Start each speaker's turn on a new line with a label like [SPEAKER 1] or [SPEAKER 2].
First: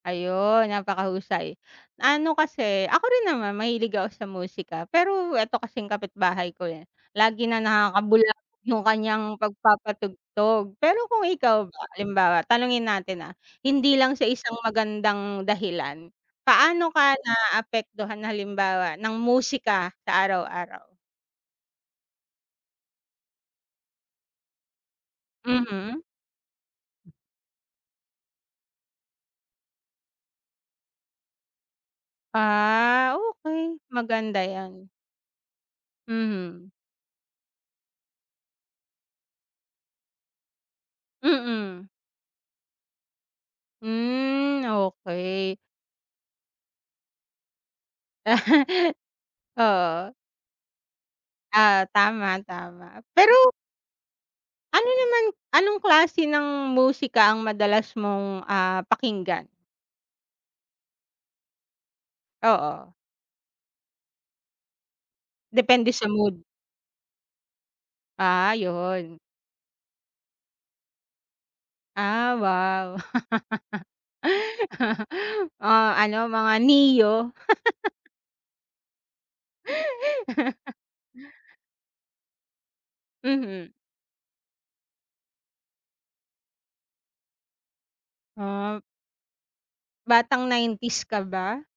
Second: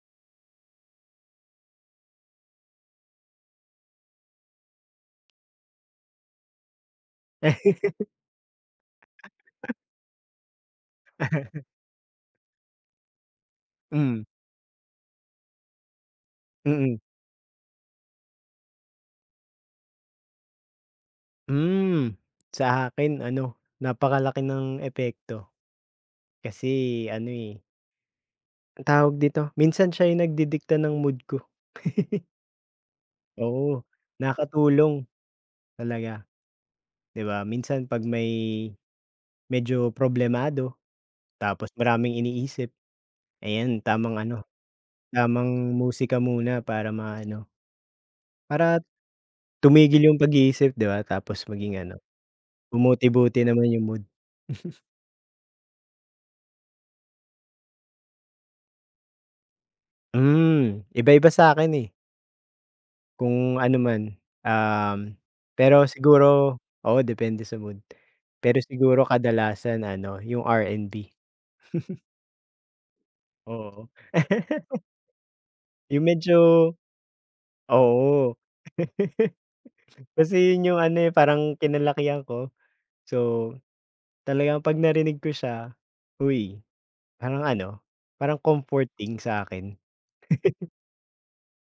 [SPEAKER 1] Ayon, napakahusay. Ano kasi, ako rin naman mahilig ako sa musika, pero eto kasing kapitbahay ko, eh, lagi na lang nakakabulabog yung kanyang pagpapatugtog. Pero kung ikaw ba, halimbawa, tanungin natin, ah, hindi lang
[SPEAKER 2] Mm.
[SPEAKER 1] sa isang magandang dahilan, paano
[SPEAKER 2] Mm.
[SPEAKER 1] ka naapektuhan halimbawa, ng musika sa araw-araw?
[SPEAKER 2] Hmm, sa akin ano, napakalaki ng epekto.
[SPEAKER 1] Mhm.
[SPEAKER 2] Kasi ano, eh anong tawag dito, minsan siya yung nagdidikta ng mood ko.
[SPEAKER 1] Ah, okey.
[SPEAKER 2] Oo,
[SPEAKER 1] Maganda 'yan.
[SPEAKER 2] nakakatulong. Talaga.
[SPEAKER 1] Mhm.
[SPEAKER 2] Di 'ba, minsan 'pag may medyo problemado, tapos
[SPEAKER 1] Mm.
[SPEAKER 2] maraming iniisip, ayan, tamang ano,
[SPEAKER 1] Hmm, okey.
[SPEAKER 2] tamang musika muna para maano para t tumigil
[SPEAKER 1] Oo.
[SPEAKER 2] yung pag-iisip, di ba? Tapos maging
[SPEAKER 1] Oo,
[SPEAKER 2] ano,
[SPEAKER 1] tama, tama.
[SPEAKER 2] bumuti-buti
[SPEAKER 1] Pero
[SPEAKER 2] naman yung mood.
[SPEAKER 1] ano naman anong klase ng musika ang madalas mong, ah, pakinggan?
[SPEAKER 2] Hmm, iba-iba sa'kin, eh
[SPEAKER 1] Oo.
[SPEAKER 2] kung ano man, um, pero
[SPEAKER 1] Depende sa mood.
[SPEAKER 2] siguro oo depende sa mood.
[SPEAKER 1] Ah,
[SPEAKER 2] Pero siguro
[SPEAKER 1] 'yon.
[SPEAKER 2] kadalasan ano, yung R&B.
[SPEAKER 1] Ah, wow.
[SPEAKER 2] Oo.
[SPEAKER 1] Oh,
[SPEAKER 2] Yung
[SPEAKER 1] ano,
[SPEAKER 2] medyo
[SPEAKER 1] mga Ne-Yo.
[SPEAKER 2] oo. Kasi yun yung ano, eh, parang kinalakihan ko. So,
[SPEAKER 1] Mhm.
[SPEAKER 2] talagang pag narinig ko siya, uy, parang ano, parang
[SPEAKER 1] Hap
[SPEAKER 2] comforting sa akin.
[SPEAKER 1] Batang 90's ka ba?